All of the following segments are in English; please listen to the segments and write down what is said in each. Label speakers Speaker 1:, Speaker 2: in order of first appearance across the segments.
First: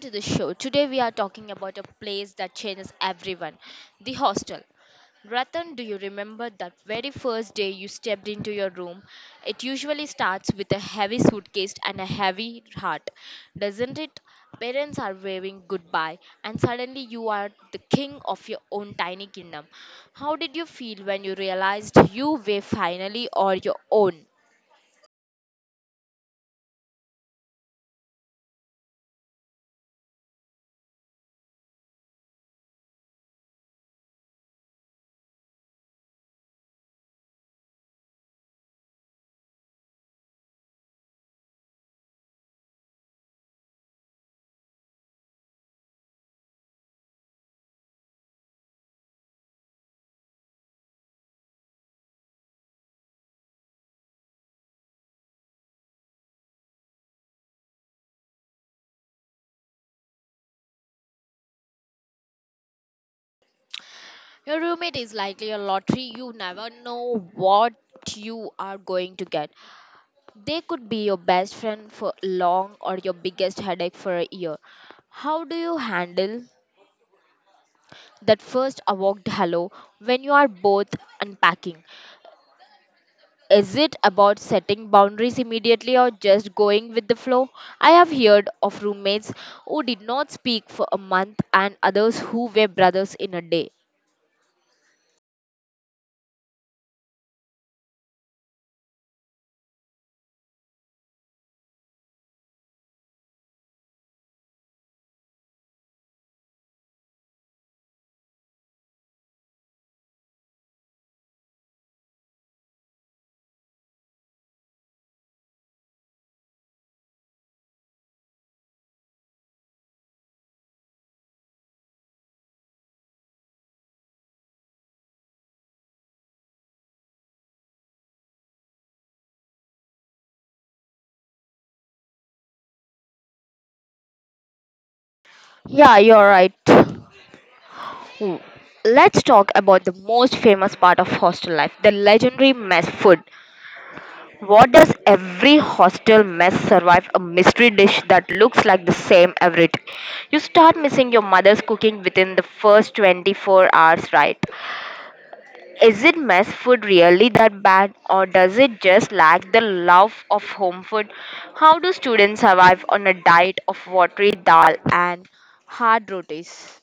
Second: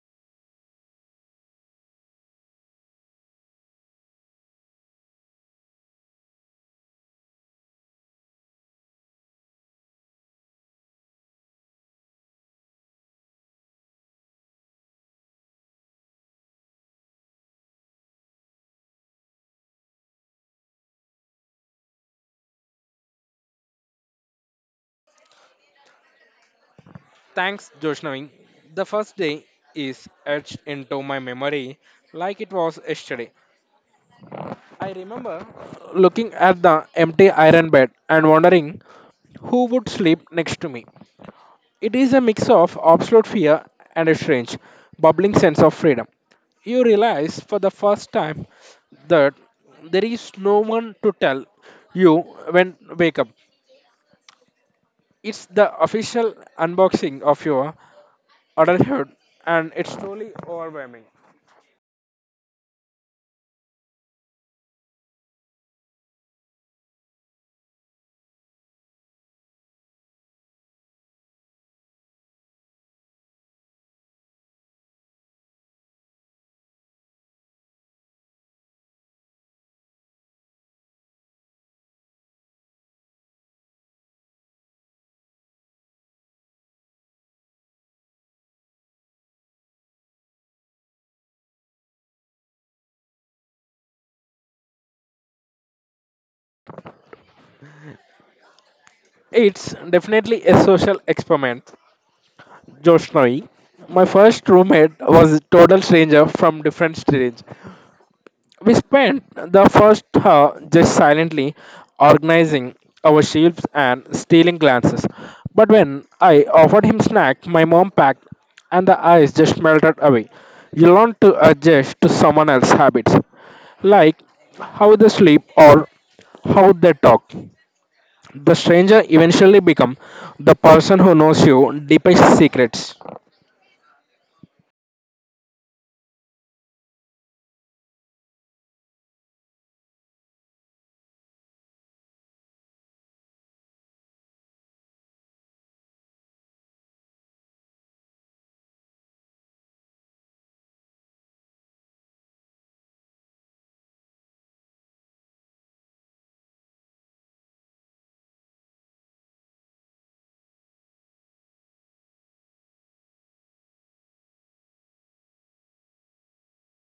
Speaker 1: to the show. Today we are talking about a place that changes everyone the hostel. Ratan, do you remember that very first day you stepped into your room? It usually starts with a heavy suitcase and a heavy heart, doesn't it? Parents are waving goodbye, and suddenly you are the king of your own tiny kingdom. How did you feel when you realized you were finally on your own?
Speaker 2: Thanks, Joshnavin. The first day is etched into my memory like it was yesterday. I remember looking at the empty iron bed and wondering who would sleep next to me. It is a mix of absolute fear and a strange, bubbling sense of freedom. You realize for the first time that there is no one to tell you when wake up. It's the official unboxing of your adulthood, and it's truly overwhelming.
Speaker 1: Your roommate is likely a lottery. You never know what you are going to get. They could be your best friend for long or your biggest headache for a year. How do you handle that first awkward hello when you are both unpacking? Is it about setting boundaries immediately or just going with the flow? I have heard of roommates who did not speak for a month and others who were brothers in a day.
Speaker 2: It's definitely a social experiment. Joshnoi, my first roommate, was a total stranger from different streets. We spent the first hour just silently organizing our sheets and stealing glances. But when I offered him snack, my mom packed and the eyes just melted away. You learn to adjust to someone else's habits, like how they sleep or how they talk. The stranger eventually becomes the person who knows your deepest secrets.
Speaker 1: Yeah, you're right. Hmm. Let's talk about the most famous part of hostel life the legendary mess food. What does every hostel mess survive a mystery dish that looks like the same every day? You start missing your mother's cooking within the first 24 hours, right? Is it mess food really that bad, or does it just lack the love of home food? How do students survive on a diet of watery dal and hard rotis?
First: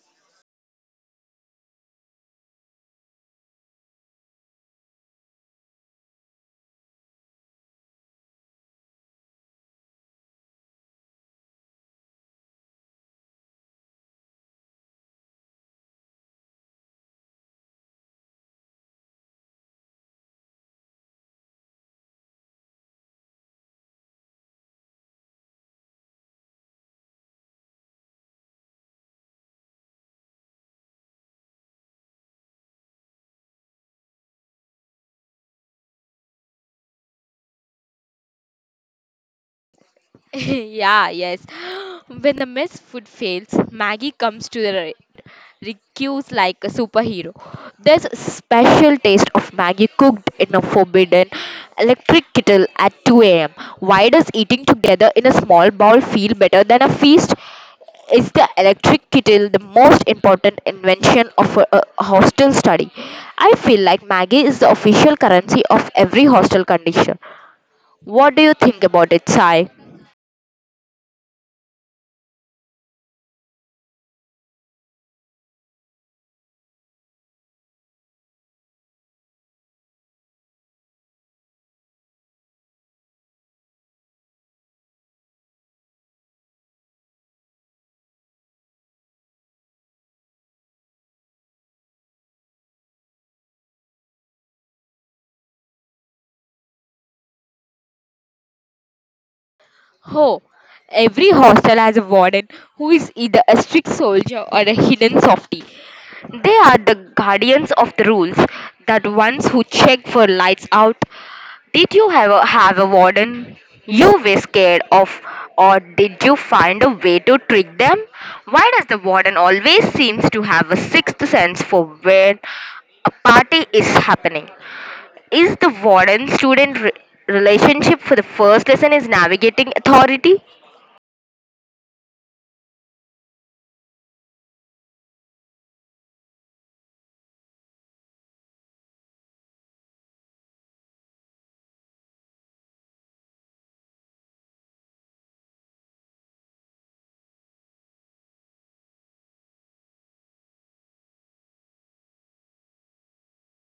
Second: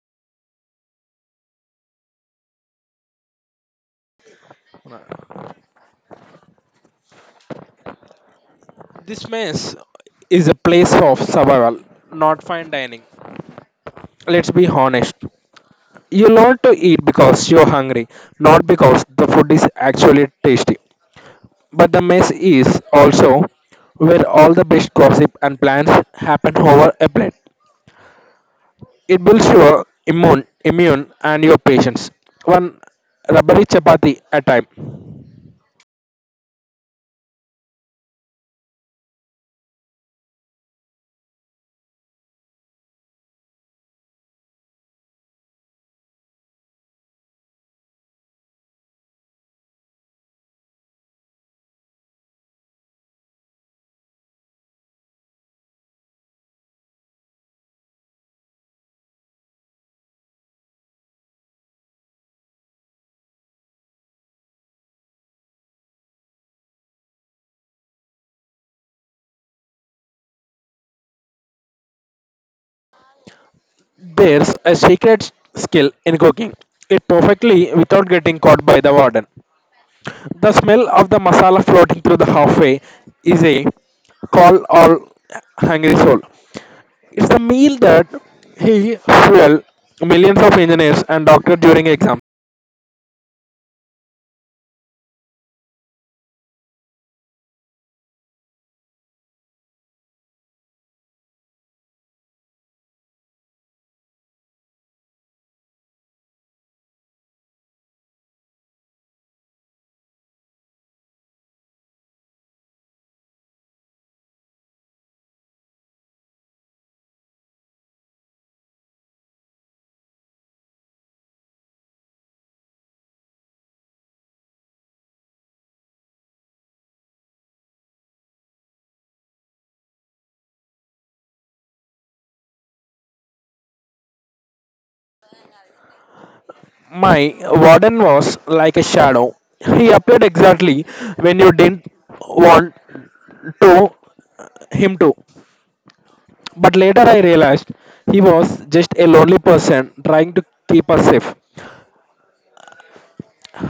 Speaker 2: This mess is a place of survival, not fine dining. Let's be honest. You learn to eat because you're hungry, not because the food is actually tasty. But the mess is also where all the best gossip and plans happen over a plate. It builds your immune and your patience. One rubbery chapati at a time.
Speaker 1: Yeah, yes. When the mess food fails, Maggie comes to the rescue like a superhero. There's a special taste of Maggie cooked in a forbidden electric kettle at 2 a.m. Why does eating together in a small bowl feel better than a feast? Is the electric kettle the most important invention of a hostel study? I feel like Maggie is the official currency of every hostel condition. What do you think about it, Sai?
Speaker 2: There's a secret skill in cooking it perfectly without getting caught by the warden. The smell of the masala floating through the halfway is a call all hungry soul. It's the meal that he fueled millions of engineers and doctors during exams.
Speaker 1: Oh, every hostel has a warden who is either a strict soldier or a hidden softie. They are the guardians of the rules, that ones who check for lights out. Did you ever have a warden you were scared of, or did you find a way to trick them? Why does the warden always seems to have a sixth sense for when a party is happening? Is the warden student relationship for the first lesson is navigating authority?
Speaker 2: My warden was like a shadow. He appeared exactly when you didn't want to him to. But later I realized he was just a lonely person trying to keep us safe.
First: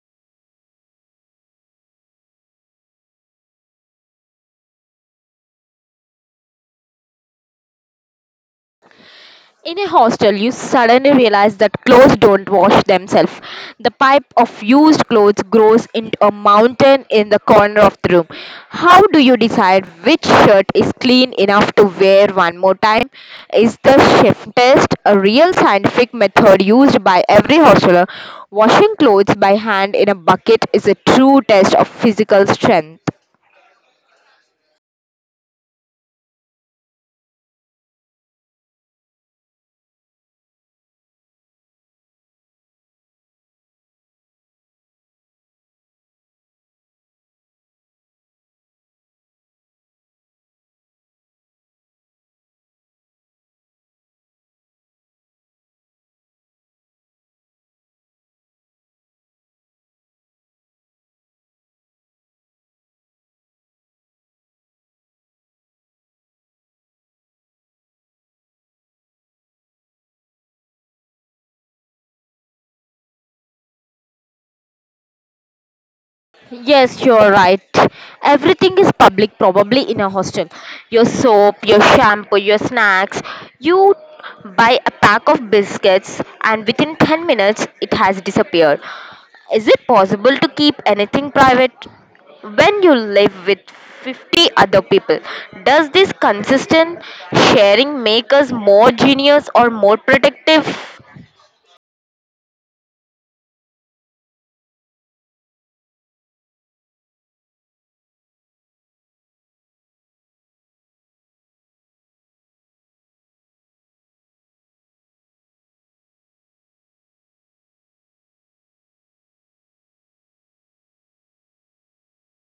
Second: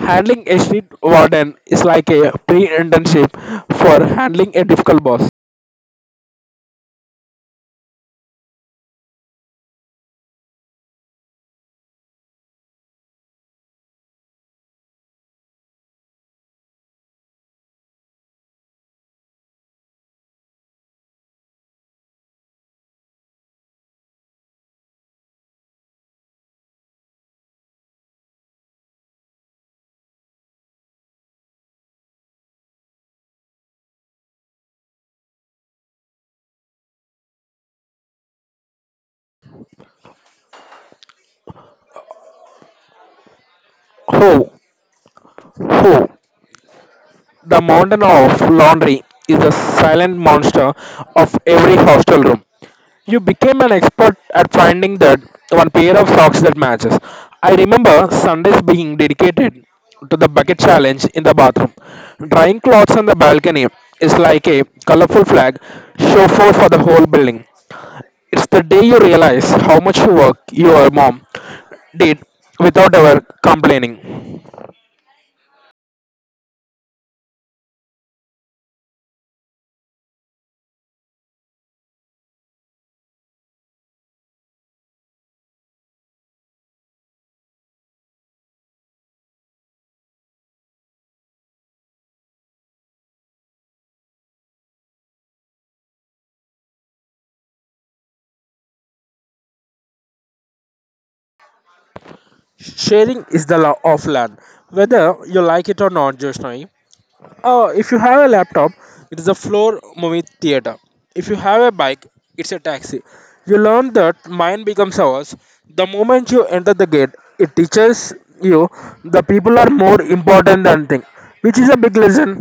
Speaker 2: Handling a street warden is like a pre internship for handling a difficult boss.
Speaker 1: In a hostel, you suddenly realize that clothes don't wash themselves. The pipe of used clothes grows into a mountain in the corner of the room. How do you decide which shirt is clean enough to wear one more time? Is the shift test a real scientific method used by every hosteler? Washing clothes by hand in a bucket is a true test of physical strength.
Speaker 2: Ho, ho. The mountain of laundry is a silent monster of every hostel room. You became an expert at finding that one pair of socks that matches. I remember Sundays being dedicated to the bucket challenge in the bathroom. Drying clothes on the balcony is like a colorful flag show forth for the whole building. It's the day you realize how much work your mom did without ever complaining.
Speaker 1: Yes, you're right. Everything is public, probably in a hostel. Your soap, your shampoo, your snacks. You buy a pack of biscuits, and within 10 minutes, it has disappeared. Is it possible to keep anything private? When you live with 50 other people, does this consistent sharing make us more genius or more protective?
Speaker 2: Sharing is the law of land, whether you like it or not, Joshnai. Oh, if you have a laptop, it is a floor movie theater. If you have a bike, it's a taxi. You learn that mine becomes ours. The moment you enter the gate, it teaches you the people are more important than things, which is a big lesson.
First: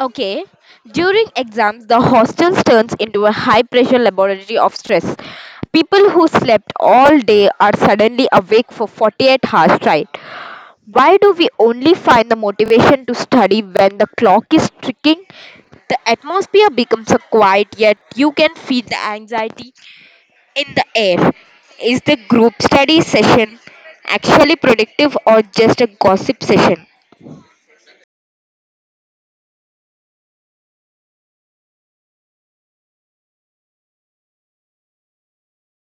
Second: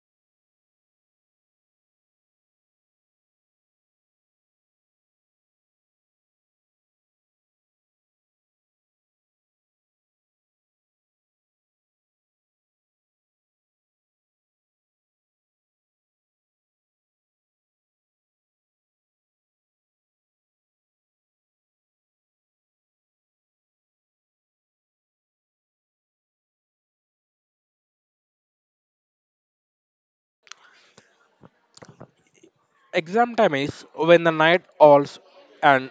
Speaker 1: Okay. During exams, the hostels turns into a high-pressure laboratory of stress. People who slept all day are suddenly awake for 48 hours straight. Why do we only find the motivation to study when the clock is ticking? The atmosphere becomes a quiet, yet you can feel the anxiety in the air. Is the group study session actually productive or just a gossip session?
Speaker 2: Exam time is when the night owls and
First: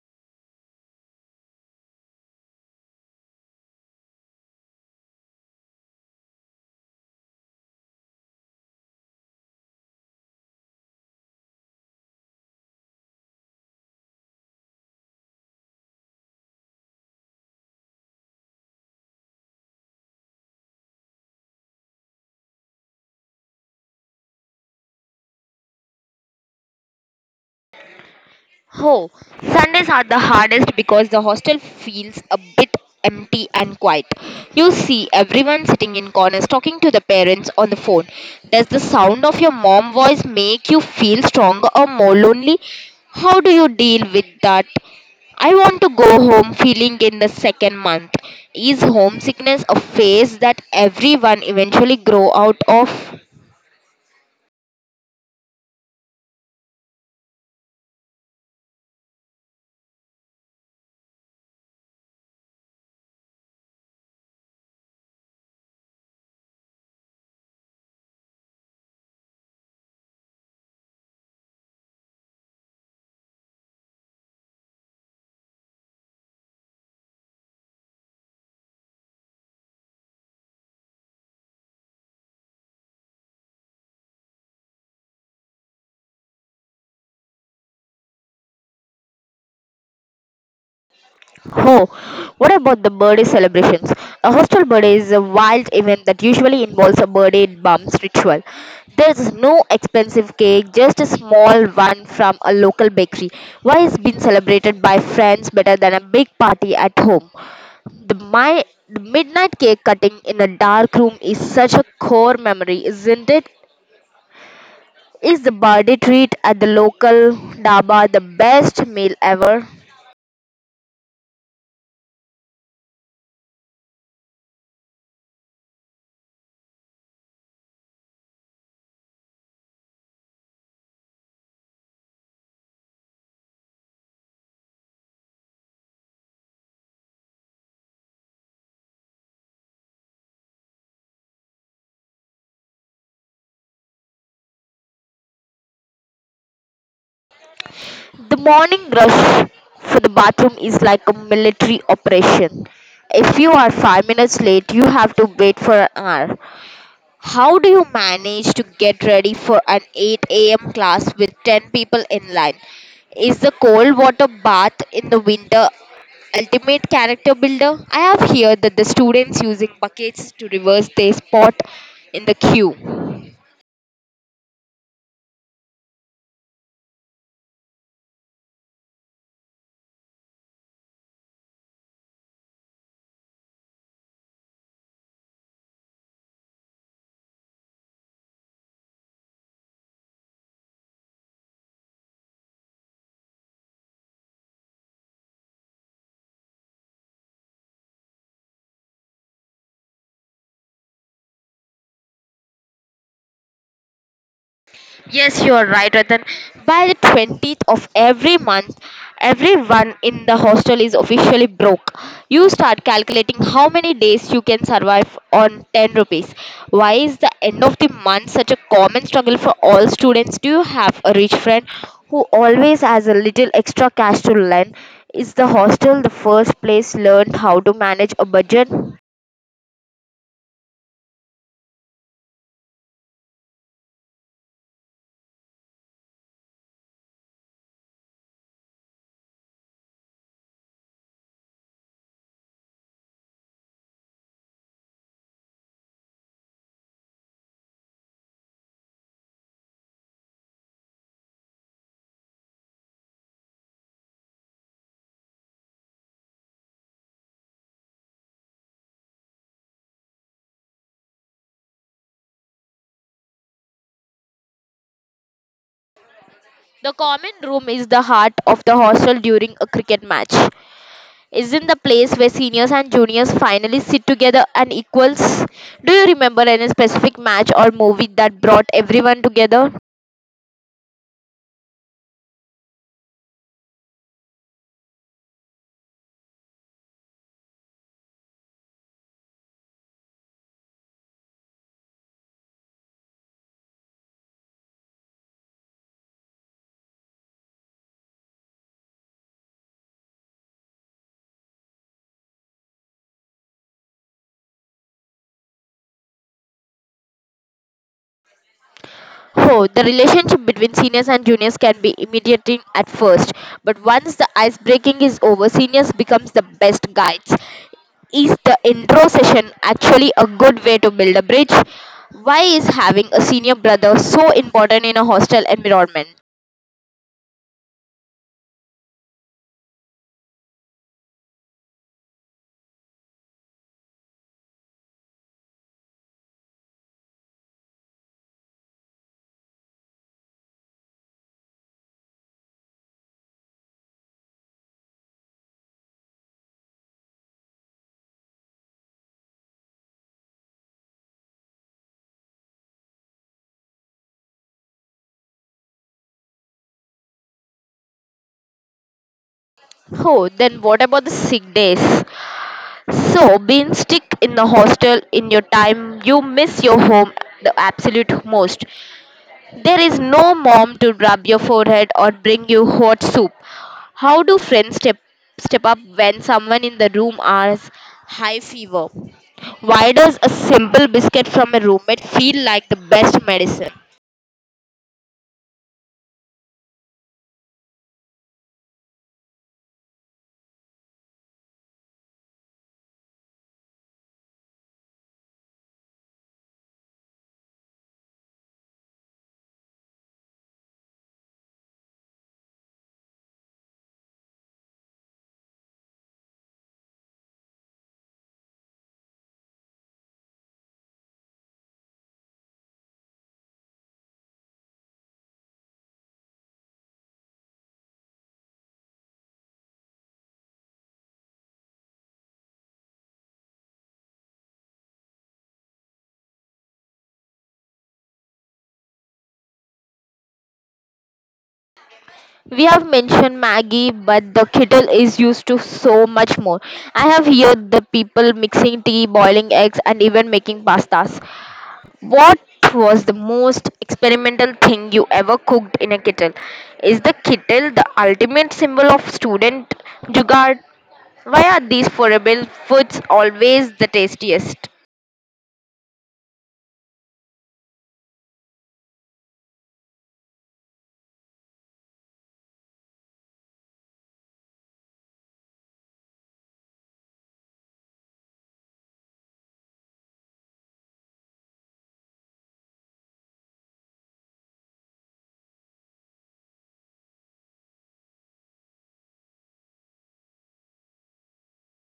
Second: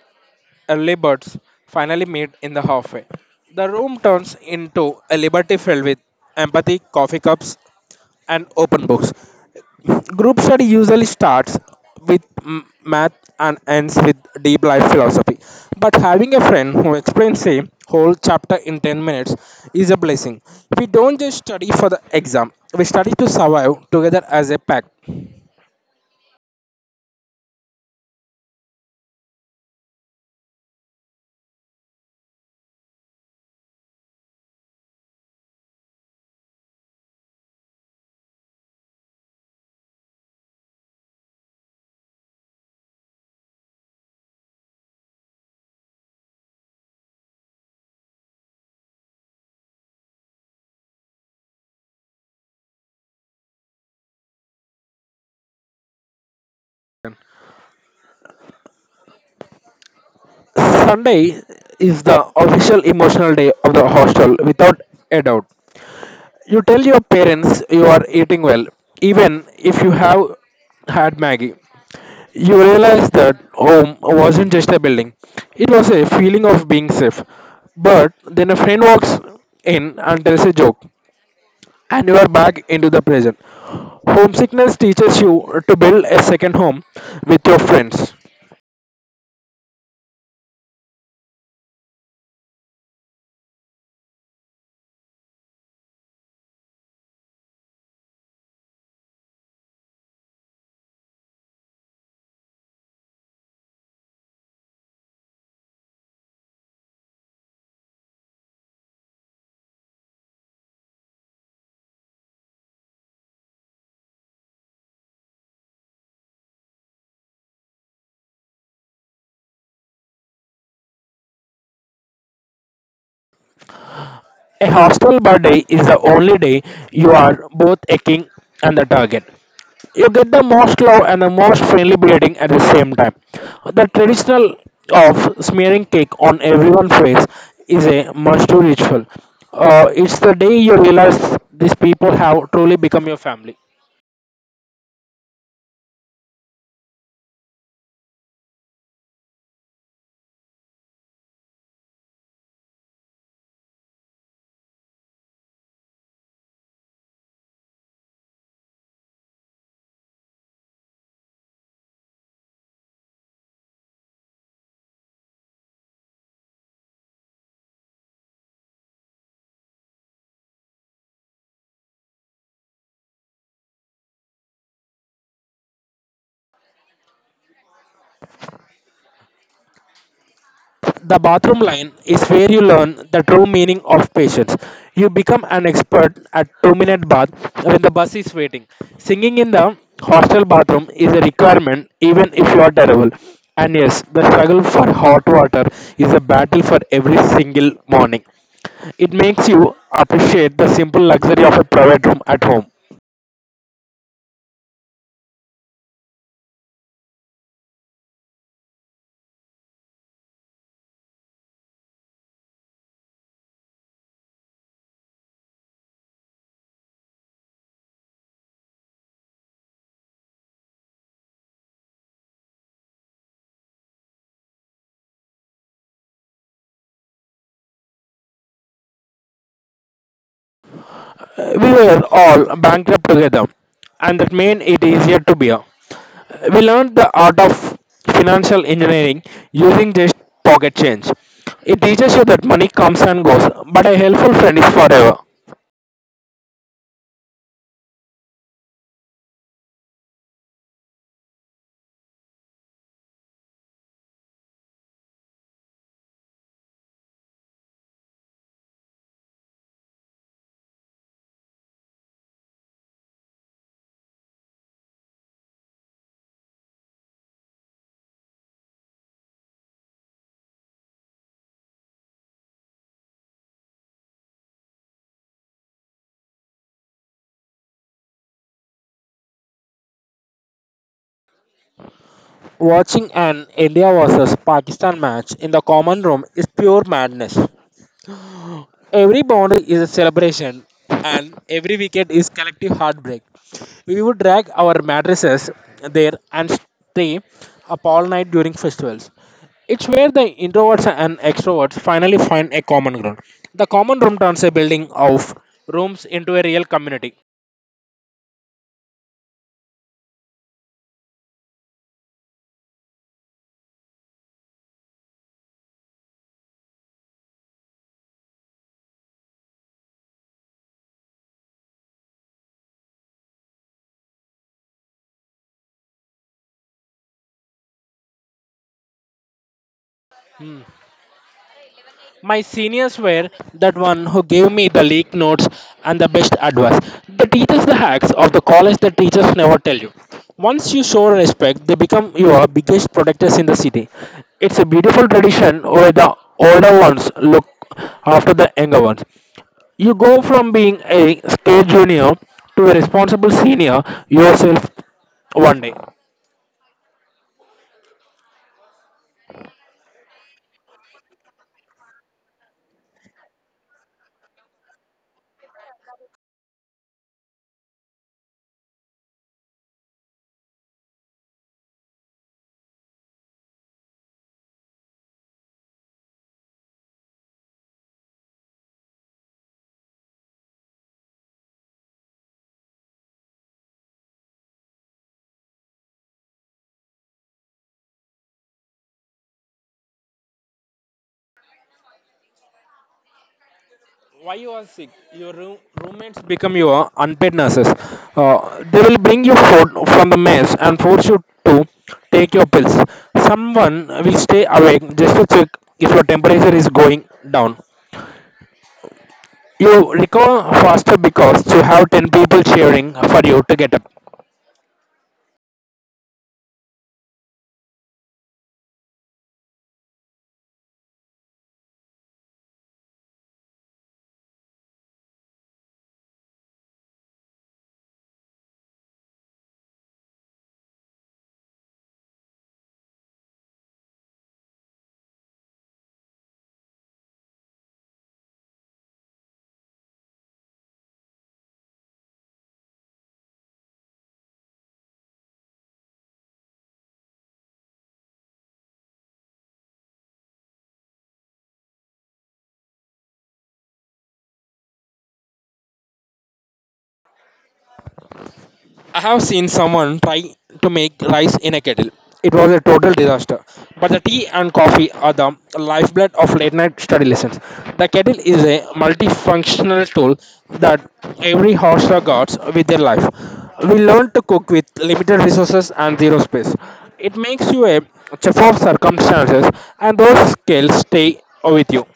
Speaker 2: early birds finally meet in the halfway. The room turns into a liberty filled with empathy, coffee cups, and open books. Group study usually starts with math and ends with deep life philosophy. But having a friend who explains a whole chapter in 10 minutes is a blessing. We don't just study for the exam, we study to survive together as a pack.
Speaker 1: Oh, Sundays are the hardest because the hostel feels a bit empty and quiet. You see everyone sitting in corners talking to the parents on the phone. Does the sound of your mom voice make you feel stronger or more lonely? How do you deal with that? I want to go home feeling in the second month. Is homesickness a phase that everyone eventually grow out of?
Speaker 2: Sunday is the official emotional day of the hostel without a doubt. You tell your parents you are eating well, even if you have had Maggie. You realize that home wasn't just a building, it was a feeling of being safe. But then a friend walks in and tells a joke, and you are back into the present. Homesickness teaches you to build a second home with your friends.
Speaker 1: Oh, what about the birthday celebrations? A hostel birthday is a wild event that usually involves a birthday bumps ritual. There's no expensive cake, just a small one from a local bakery. Why is being celebrated by friends better than a big party at home? The midnight cake cutting in a dark room is such a core memory, isn't it? Is the birthday treat at the local daba the best meal ever?
Speaker 2: A hostile birthday is the only day you are both a king and the target. You get the most love and the most friendly greeting at the same time. The traditional of smearing cake on everyone's face is a must-do ritual. It's the day you realize these people have truly become your family.
Speaker 1: The morning rush for the bathroom is like a military operation. If you are 5 minutes late, you have to wait for an hour. How do you manage to get ready for an 8 a.m. class with 10 people in line? Is the cold water bath in the winter ultimate character builder? I have heard that the students using buckets to reverse their spot in the queue.
Speaker 2: The bathroom line is where you learn the true meaning of patience. You become an expert at 2 minute bath when the bus is waiting. Singing in the hostel bathroom is a requirement even if you are terrible. And yes, the struggle for hot water is a battle for every single morning. It makes you appreciate the simple luxury of a private room at home.
Speaker 1: Yes, you are right, Ratan. By the 20th of every month, everyone in the hostel is officially broke. You start calculating how many days you can survive on 10 rupees. Why is the end of the month such a common struggle for all students? Do you have a rich friend who always has a little extra cash to lend? Is the hostel the first place learned how to manage a budget? The
Speaker 2: We were all bankrupt together, and that made it easier to bear. We learned the art of financial engineering using just pocket change. It teaches you that money comes and goes, but a helpful friend is forever.
Speaker 1: common room is the heart of the hostel during a cricket match. Isn't the place where seniors and juniors finally sit together and equals. Do you remember any specific match or movie that brought everyone together?
Speaker 2: Watching an India versus Pakistan match in the common room is pure madness. Every boundary is a celebration, and every weekend is collective heartbreak. We would drag our mattresses there and stay up all night during festivals. It's where the introverts and extroverts finally find a common ground. The common room turns a building of rooms into a real community.
Speaker 1: Oh, the relationship between seniors and juniors can be intimidating at first, but once the ice breaking is over, seniors becomes the best guides. Is the intro session actually a good way to build a bridge? Why is having a senior brother so important in a hostel environment?
Speaker 2: My seniors were that one who gave me the leak notes and the best advice. The teachers, the hacks of the college that teachers never tell you. Once you show respect, they become your biggest protectors in the city. It's a beautiful tradition where the older ones look after the younger ones. You go from being a scared junior to a responsible senior yourself one day.
Speaker 1: Oh, then what about the sick days? So, being stuck in the hostel in your time, you miss your home the absolute most. There is no mom to rub your forehead or bring you hot soup. How do friends step up when someone in the room has high fever? Why does a simple biscuit from a roommate feel like the best medicine?
Speaker 2: Why you are sick your room, roommates become your unpaid nurses. They will bring you food from the mess and force you to take your pills. Someone will stay awake just to check if your temperature is going down. You recover faster because you have 10 people cheering for you to get up.
Speaker 1: We have mentioned Maggie, but the kettle is used to so much more. I have heard the people mixing tea, boiling eggs, and even making pastas. What was the most experimental thing you ever cooked in a kettle? Is the kettle the ultimate symbol of student jugaad? Why are these forever foods always the tastiest?
Speaker 2: I have seen someone try to make rice in a kettle. It was a total disaster. But the tea and coffee are the lifeblood of late night study lessons. The kettle is a multifunctional tool that every hostel guards with their life. We learn to cook with limited resources and zero space. It makes you a chef of circumstances, and those skills stay with you.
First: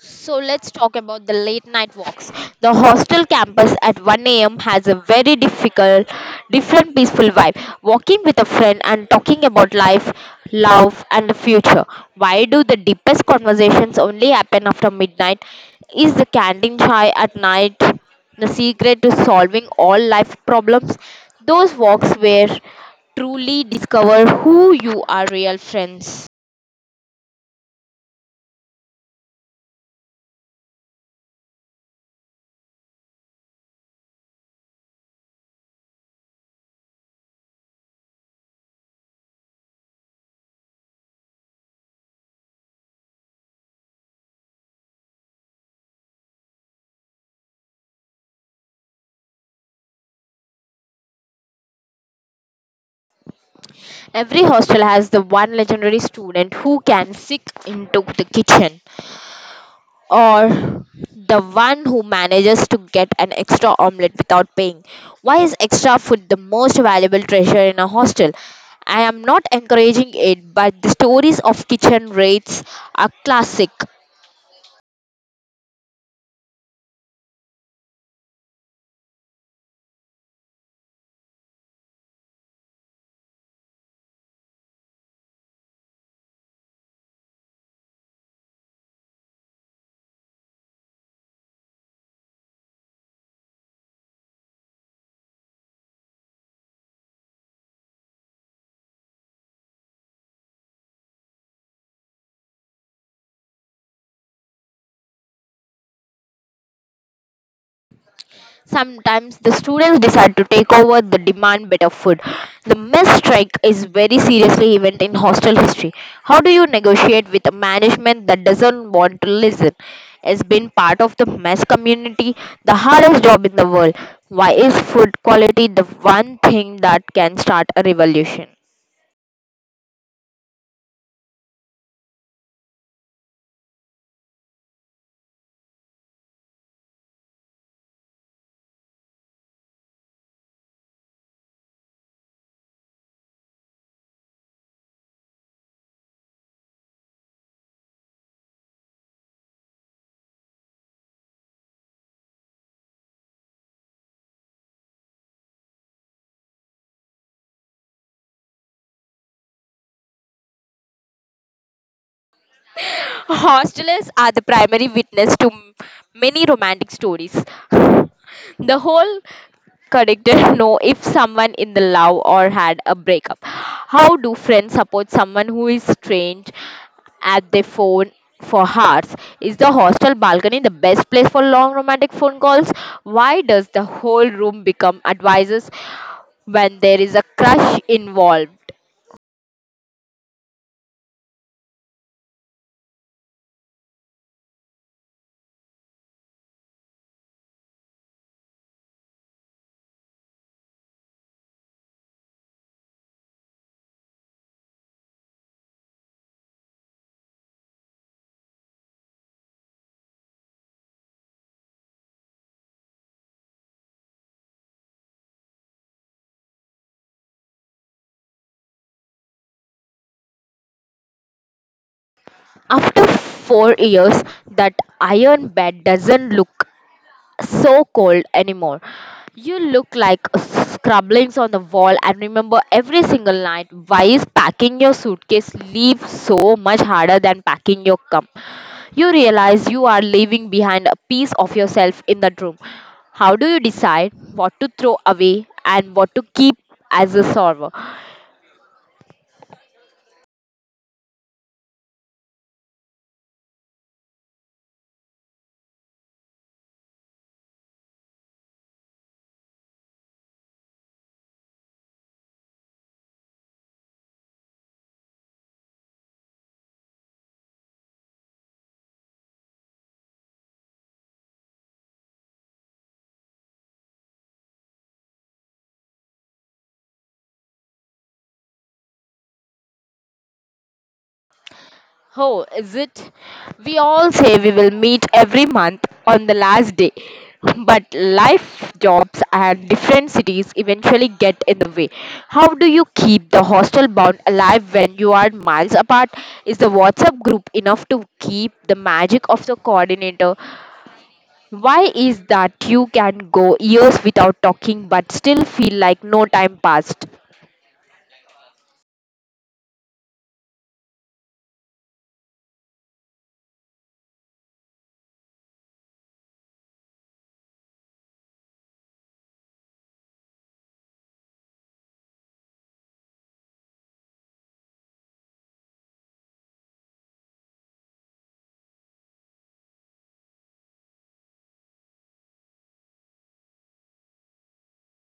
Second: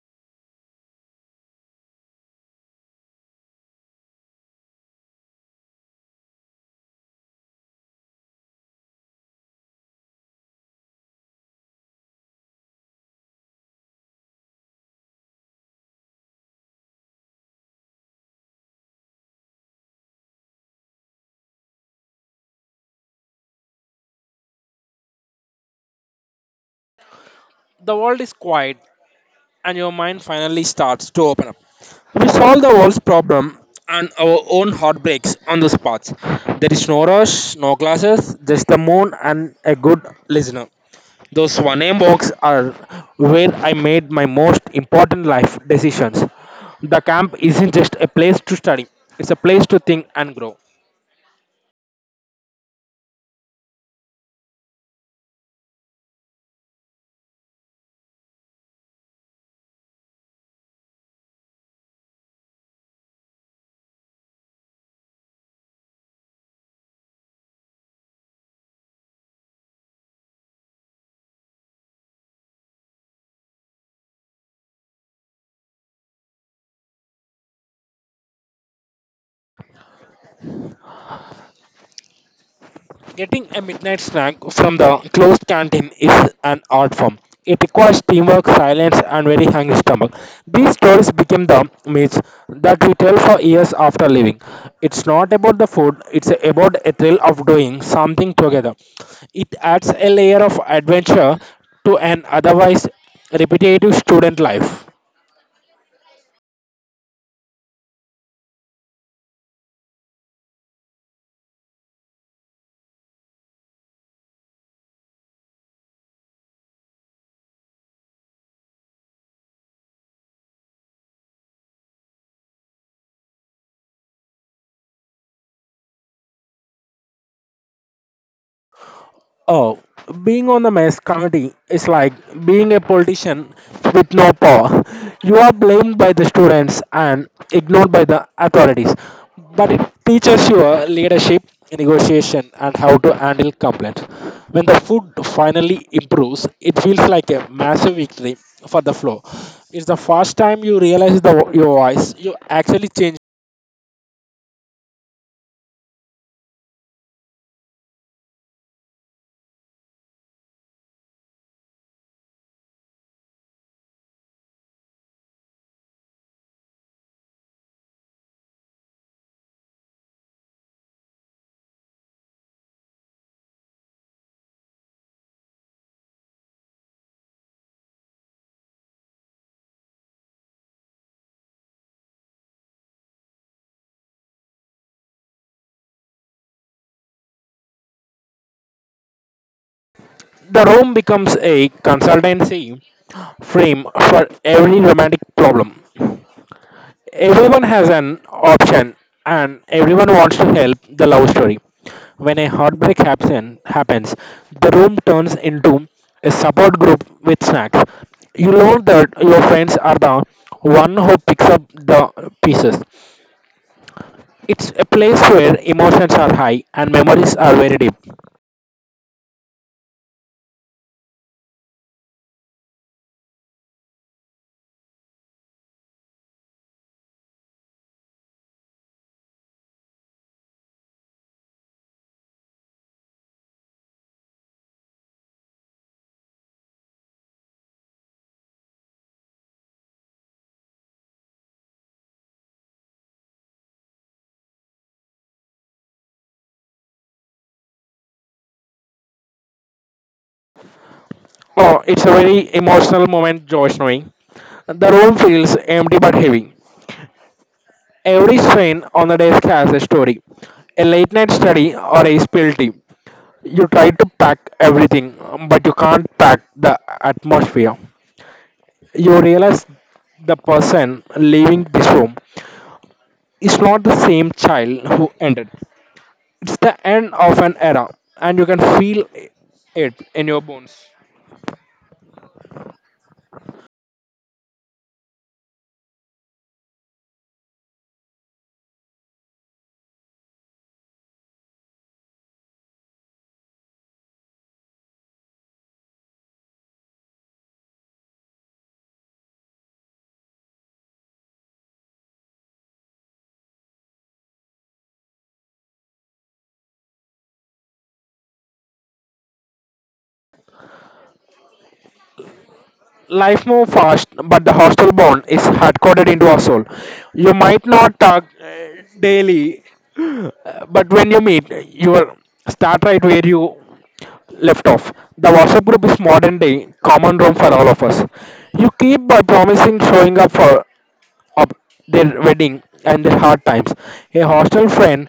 Speaker 1: So let's talk about the late night walks. The hostel campus at 1 a.m. has a very different peaceful vibe. Walking with a friend and talking about life, love, and the future. Why do the deepest conversations only happen after midnight? Is the canteen chai at night the secret to solving all life problems? Those walks where truly discover who you are real friends.
Speaker 2: The world is quiet and your mind finally starts to open up. We solve the world's problem and our own heartbreaks on the spots. There is no rush, no glasses, just the moon and a good listener. Those 1 a.m. walks are where I made my most important life decisions. The camp isn't just a place to study, it's a place to think and grow.
Speaker 1: Every hostel has the one legendary student who can sneak into the kitchen or the one who manages to get an extra omelette without paying. Why is extra food the most valuable treasure in a hostel? I am not encouraging it, but the stories of kitchen raids are classic.
Speaker 2: Getting a midnight snack from the closed canteen is an art form. It requires teamwork, silence, and very hungry stomach. These stories became the myths that we tell for years after leaving. It's not about the food, it's about a thrill of doing something together. It adds a layer of adventure to an otherwise repetitive student life.
Speaker 1: Sometimes the students decide to take over the demand better food. The mess strike is very seriously event in hostel history. How do you negotiate with a management that doesn't want to listen? As being part of the mess community, the hardest job in the world. Why is food quality the one thing that can start a revolution?
Speaker 2: Oh, being on the mass committee is like being a politician with no power. You are blamed by the students and ignored by the authorities. But it teaches you leadership, negotiation, and how to handle complaints. When the food finally improves, it feels like a massive victory for the floor. It's the first time you realize the, your voice, you actually change.
Speaker 1: Hostelers are the primary witness to many romantic stories. The whole correct. No, if someone in the love or had a breakup, how do friends support someone who is strange at their phone for hours? Is the hostel balcony the best place for long romantic phone calls? Why does the whole room become advisors when there is a crush involved?
Speaker 2: The room becomes a consultancy frame for every romantic problem. Everyone has an option, and everyone wants to help the love story. When a heartbreak happens, the room turns into a support group with snacks. You learn that your friends are the one who picks up the pieces. It's a place where emotions are high and memories are very deep.
Speaker 1: After 4 years, that iron bed doesn't look so cold anymore. You look like scribblings on the wall and remember every single night why is packing your suitcase leave so much harder than packing your cup. You realize you are leaving behind a piece of yourself in that room. How do you decide what to throw away and what to keep as a server?
Speaker 2: Oh, it's a very emotional moment, Josh knowing. The room feels empty but heavy. Every strain on the desk has a story, a late night study, or a spill tea. You try to pack everything, but you can't pack the atmosphere. You realize the person leaving this room is not the same child who ended. It's the end of an era, and you can feel it in your bones.
Speaker 1: Oh, is it? We all say we will meet every month on the last day. But life, jobs, and different cities eventually get in the way. How do you keep the hostel bond alive when you are miles apart? Is the WhatsApp group enough to keep the magic of the coordinator? Why is that you can go years without talking but still feel like no time passed?
Speaker 2: Life moves fast, but the hostel bond is hard coded into our soul. You might not talk daily, but when you meet you will start right where you left off. The whatsapp group is modern day common room for all of us. You keep by promising showing up for up their wedding and their hard times. A hostel friend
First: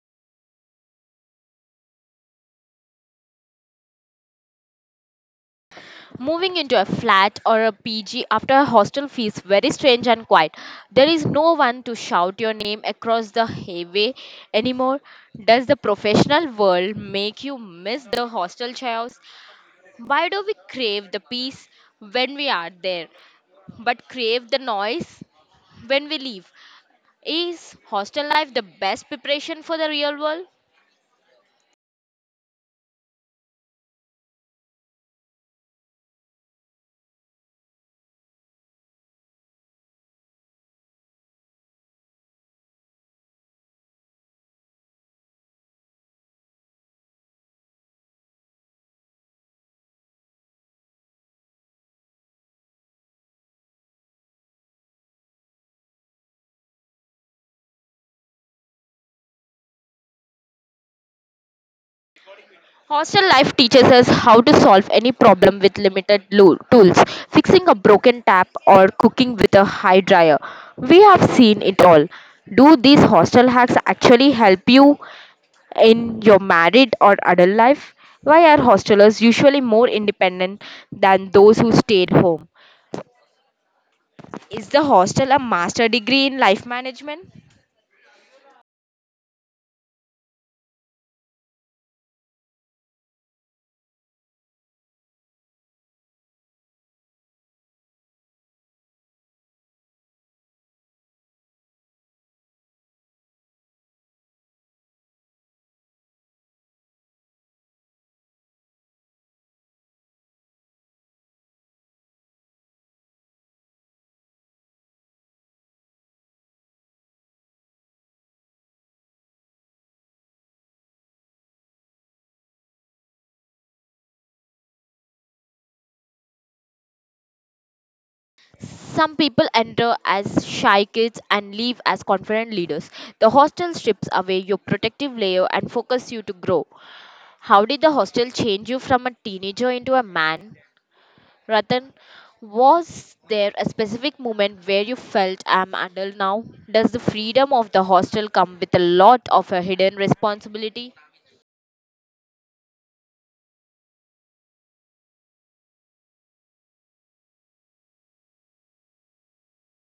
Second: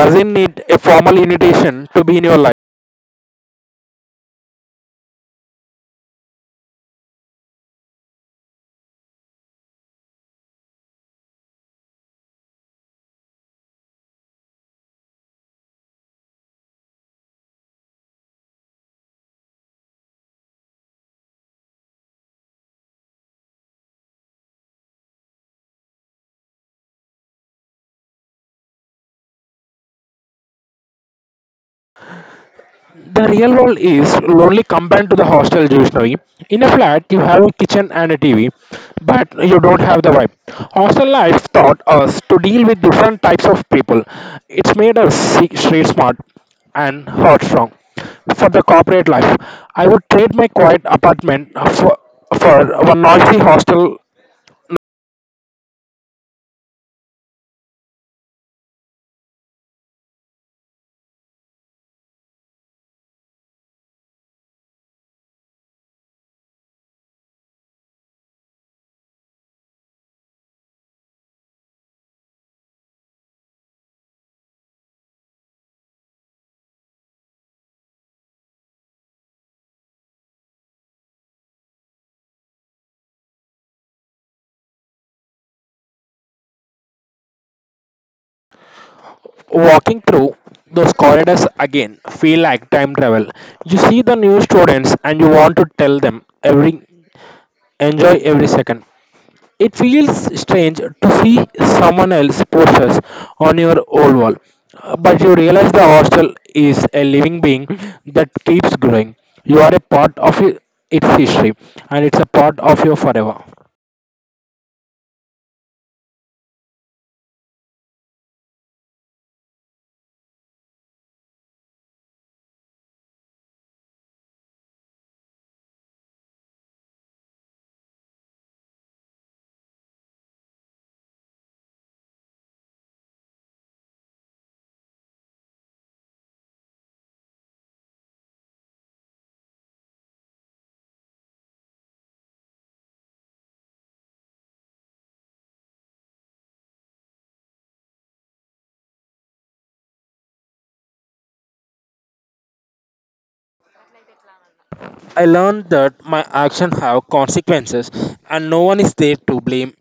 Speaker 2: doesn't need a formal invitation to be in your life.
Speaker 1: Moving into a flat or a PG after a hostel feels very strange and quiet. There is no one to shout your name across the highway anymore. Does the professional world make you miss the hostel chaos? Why do we crave the peace when we are there, but crave the noise when we leave? Is hostel life the best preparation for the real world?
Speaker 2: The real world is lonely compared to the hostel usually. In a flat, you have a kitchen and a TV, but you don't have the vibe. Hostel life taught us to deal with different types of people. It's made us street smart and heart strong. For the corporate life, I would trade my quiet apartment for, for one noisy hostel.
Speaker 1: Hostel life teaches us how to solve any problem with limited tools, fixing a broken tap or cooking with a high dryer. We have seen it all. Do these hostel hacks actually help you in your married or adult life? Why are hostelers usually more independent than those who stayed home? Is the hostel a master degree in life management?
Speaker 2: Walking through those corridors again feel like time travel. You see the new students and you want to tell them every. Enjoy every second. It feels strange to see someone else's posters on your old wall, but you realize the hostel is a living being that keeps growing. You are a part of its history, and it's a part of your forever.
Speaker 1: Some people enter as shy kids and leave as confident leaders. The hostel strips away your protective layer and focuses you to grow. How did the hostel change you from a teenager into a man, Ratan? Was there a specific moment where you felt I'm adult now? Does the freedom of the hostel come with a lot of a hidden responsibility?
Speaker 2: I learned that my actions have consequences, and no one is there to blame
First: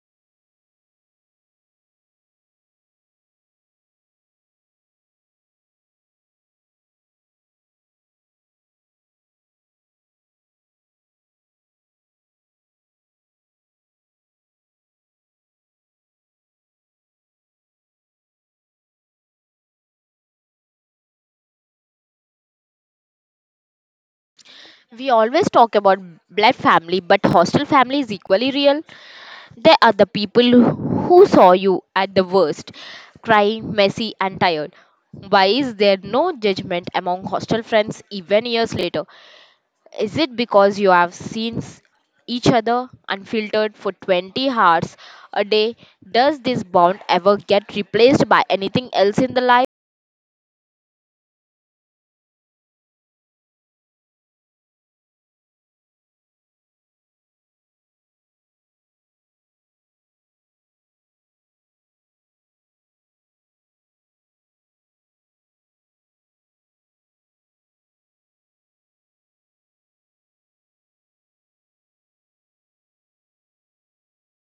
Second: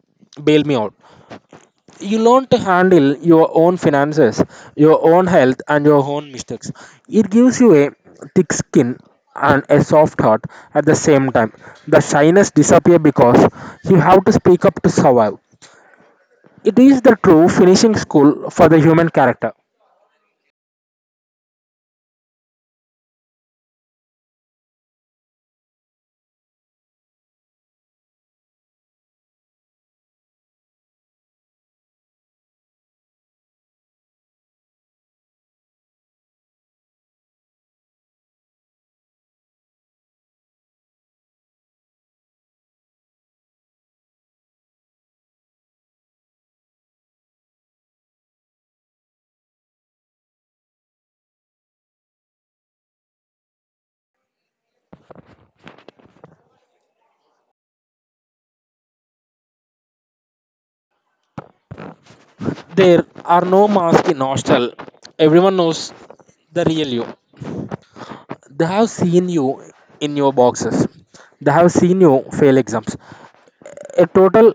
Speaker 2: bail me out. You learn to handle your own finances, your own health, and your own mistakes. It gives you a thick skin and a soft heart at the same time. The shyness disappears because you have to speak up to survive. It is the true finishing school for the human character.
Speaker 1: We always talk about blood family, but hostel family is equally real. They are the people who saw you at the worst, crying, messy, and tired. Why is there no judgment among hostel friends even years later? Is it because you have seen each other unfiltered for 20 hours a day? Does this bond ever get replaced by anything else in the life?
Speaker 2: There are no masks in hostel. Everyone knows the real you. They have seen you in your boxes. They have seen you fail exams. A total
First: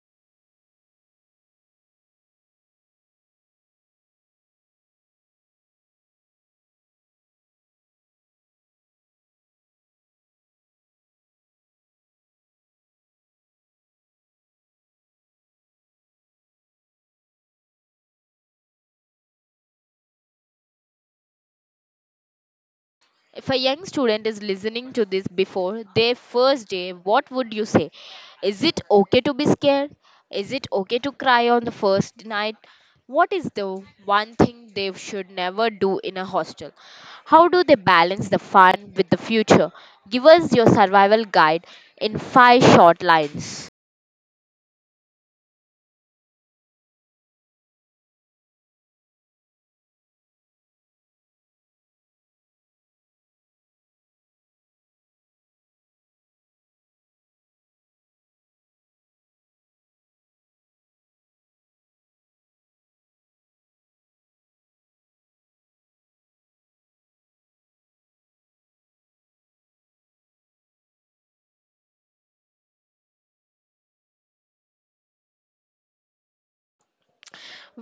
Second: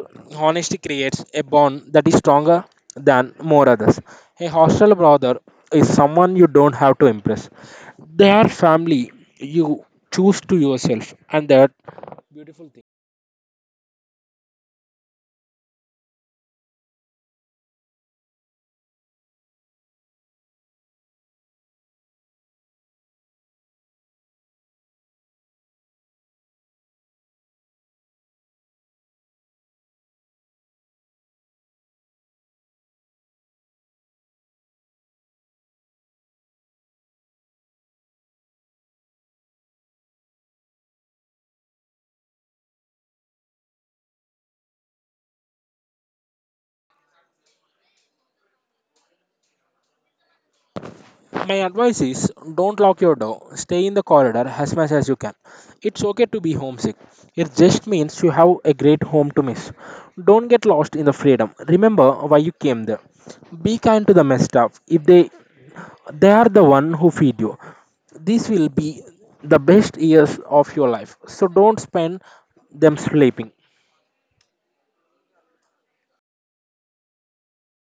Speaker 2: honesty creates a bond that is stronger than more others. A hostile brother is someone you don't have to impress. They are family you choose to yourself, and that beautiful thing.
Speaker 1: If a young student is listening to this before their first day, what would you say? Is it okay to be scared? Is it okay to cry on the first night? What is the one thing they should never do in a hostel? How do they balance the fun with the future? Give us your survival guide in five short lines.
Speaker 2: My advice is don't lock your door. Stay in the corridor as much as you can. It's okay to be homesick. It just means you have a great home to miss. Don't get lost in the freedom. Remember why you came there. Be kind to the messed up. If they they are the one who feed you. These will be the best years of your life. So don't spend them sleeping.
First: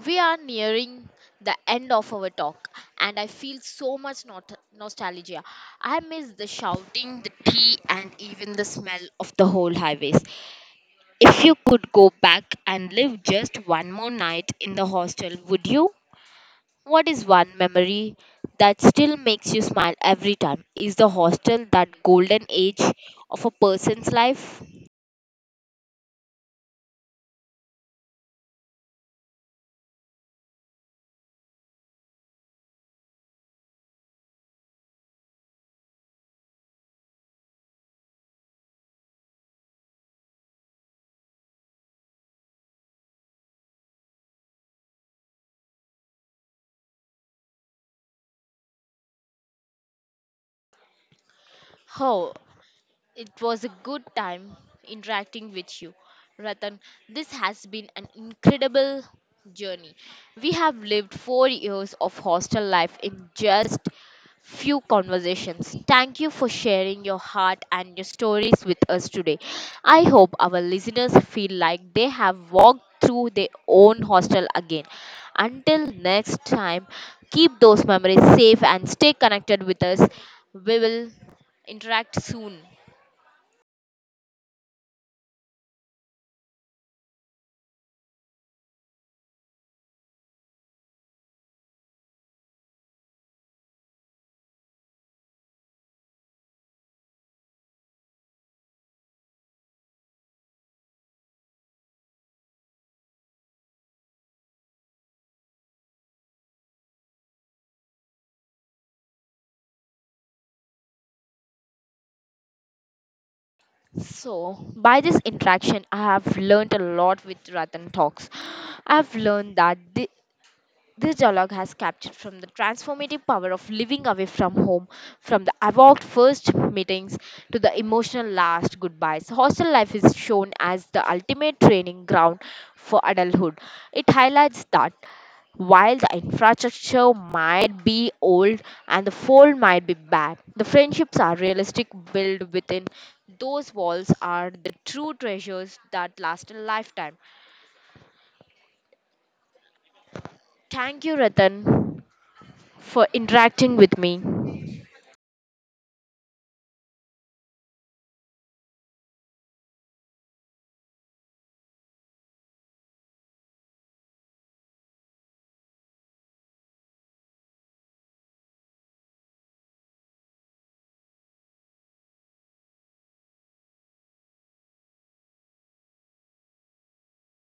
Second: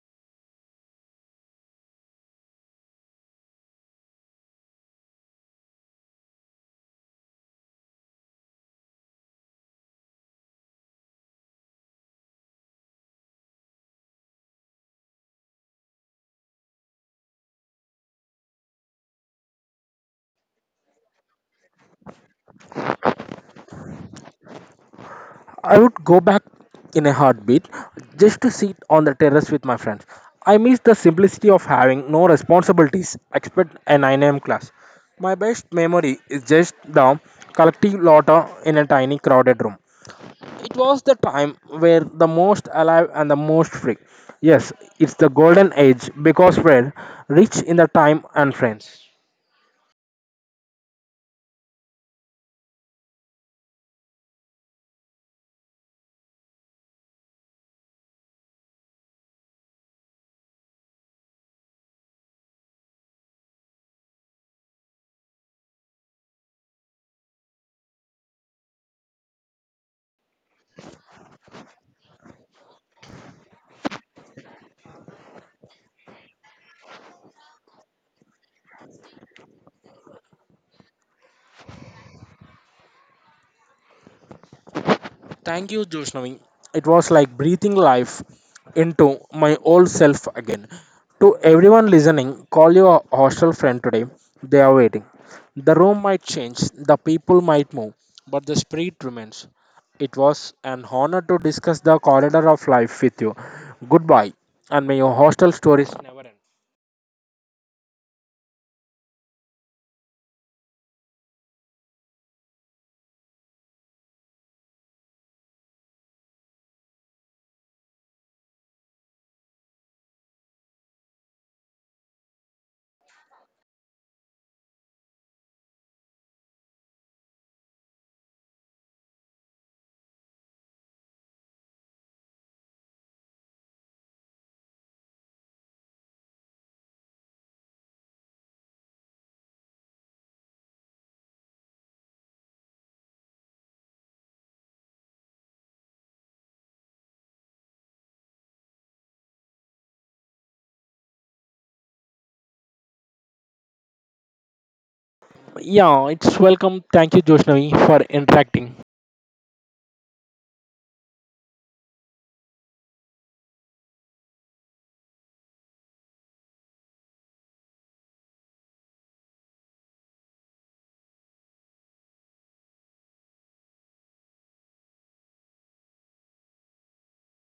Speaker 1: We are nearing the end of our talk, and I feel so much nostalgia. I miss the shouting, the tea, and even the smell of the whole highways. If you could go back and live just one more night in the hostel, would you? What is one memory that still makes you smile every time? Is the hostel that golden age of a person's life?
Speaker 2: I would go back in a heartbeat just to sit on the terrace with my friends. I miss the simplicity of having no responsibilities except a 9 a.m. class. My best memory is just the collective laughter in a tiny crowded room. It was the time where the most alive and the most free. Yes, it's the golden age because we're rich in the time and friends.
Speaker 1: Oh, it was a good time interacting with you, Ratan. This has been an incredible journey. We have lived 4 years of hostel life in just few conversations. Thank you for sharing your heart and your stories with us today. I hope our listeners feel like they have walked through their own hostel again. Until next time, keep those memories safe and stay connected with us. We will interact soon.
Speaker 2: Thank you, Joshnavi. It was like breathing life into my old self again. To everyone listening, call your hostel friend today. They are waiting. The room might change, the people might move, but the spirit remains. It was an honor to discuss the corridor of life with you. Goodbye, and may your hostel stories never end.
Speaker 1: So, by this interaction, I have learned a lot with Ratan Talks. I've learned that this dialogue has captured from the transformative power of living away from home, from the evolved first meetings to the emotional last goodbyes. Hostel life is shown as the ultimate training ground for adulthood. It highlights that while the infrastructure might be old and the fold might be bad, the friendships are realistic, built within those walls are the true treasures that last a lifetime. Thank you, Ratan, for interacting with me.
Speaker 2: Yeah, it's welcome. Thank you, Joshnavi, for interacting.